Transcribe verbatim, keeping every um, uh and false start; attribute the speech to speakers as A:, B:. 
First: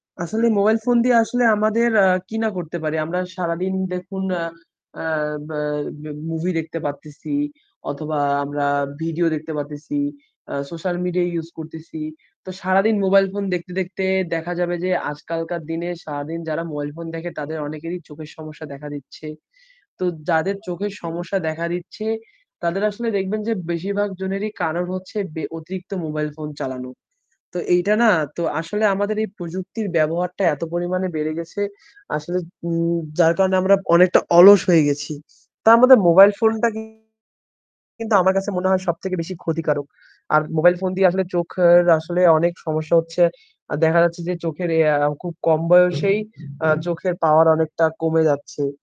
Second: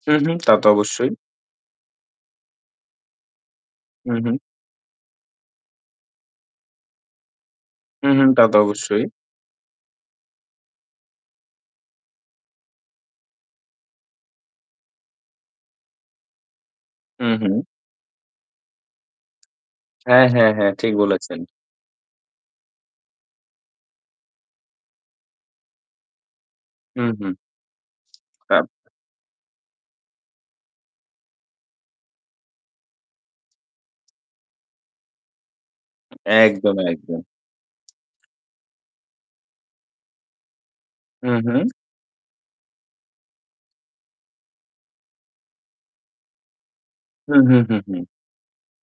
A: উহু।
B: আছলে
A: তা তো
B: মোবাইল ফোন
A: অবশ্যই।
B: দিয়ে আসলে আমাদের আ কি না করতে পারি? আমরা সারাদিন দেখুন,
A: উহু।
B: আ আ বা ম্যা মুভি দেখতে পারতেছি অথবা
A: উহু। তা তো
B: আমরা
A: অবশ্যই।
B: ভিডিও দেখতে পারতেছি, আ সোশ্যাল মিডিয়া ইউজ করতেছি। তো সারাদিন মোবাইল ফোন দেখতে, দেখতে, দেখা যাবে যে আজকালকার দিনে সারাদিন যারা মোবাইল ফোন দেখে তাদের
A: উহু।
B: অনেকেরই চোখের সমস্যা দেখা দিচ্ছে। তো
A: হ্যাঁ, হ্যাঁ,
B: যাদের
A: হ্যাঁ,
B: চোখের
A: ঠিক
B: সমস্যা
A: বলেছেন।
B: দেখা দিচ্ছে। তাদের আসলে দেখবেন যে বেশিরভাগ জনেরই কারণ হচ্ছে বে অতিরিক্ত মোবাইল ফোন চালানো।
A: উহু।
B: তো এইটা না, তো আসলে
A: [unintelligible]
B: আমাদের এই প্রযুক্তির ব্যবহারটা এত পরিমাণে বেড়ে গেছে আসলে, উম যার কারণে আমরা অনেকটা অলস হয়ে গেছি। তার মধ্যে মোবাইল ফোনটা
A: একদম,
B: কি
A: একদম।
B: কিন্তু আমার কাছে মনে হয় সবথেকে বেশি ক্ষতিকারক। আর মোবাইল ফোন দিয়ে আসলে
A: উহু।
B: চোখের আসলে অনেক সমস্যা হচ্ছে। আ দেখা যাচ্ছে যে চোখের এ আ খুব কম বয়সেই আ চোখের
A: হু,
B: পাওয়ার
A: হু, হু,
B: অনেকটা
A: হু।
B: কমে যাচ্ছে।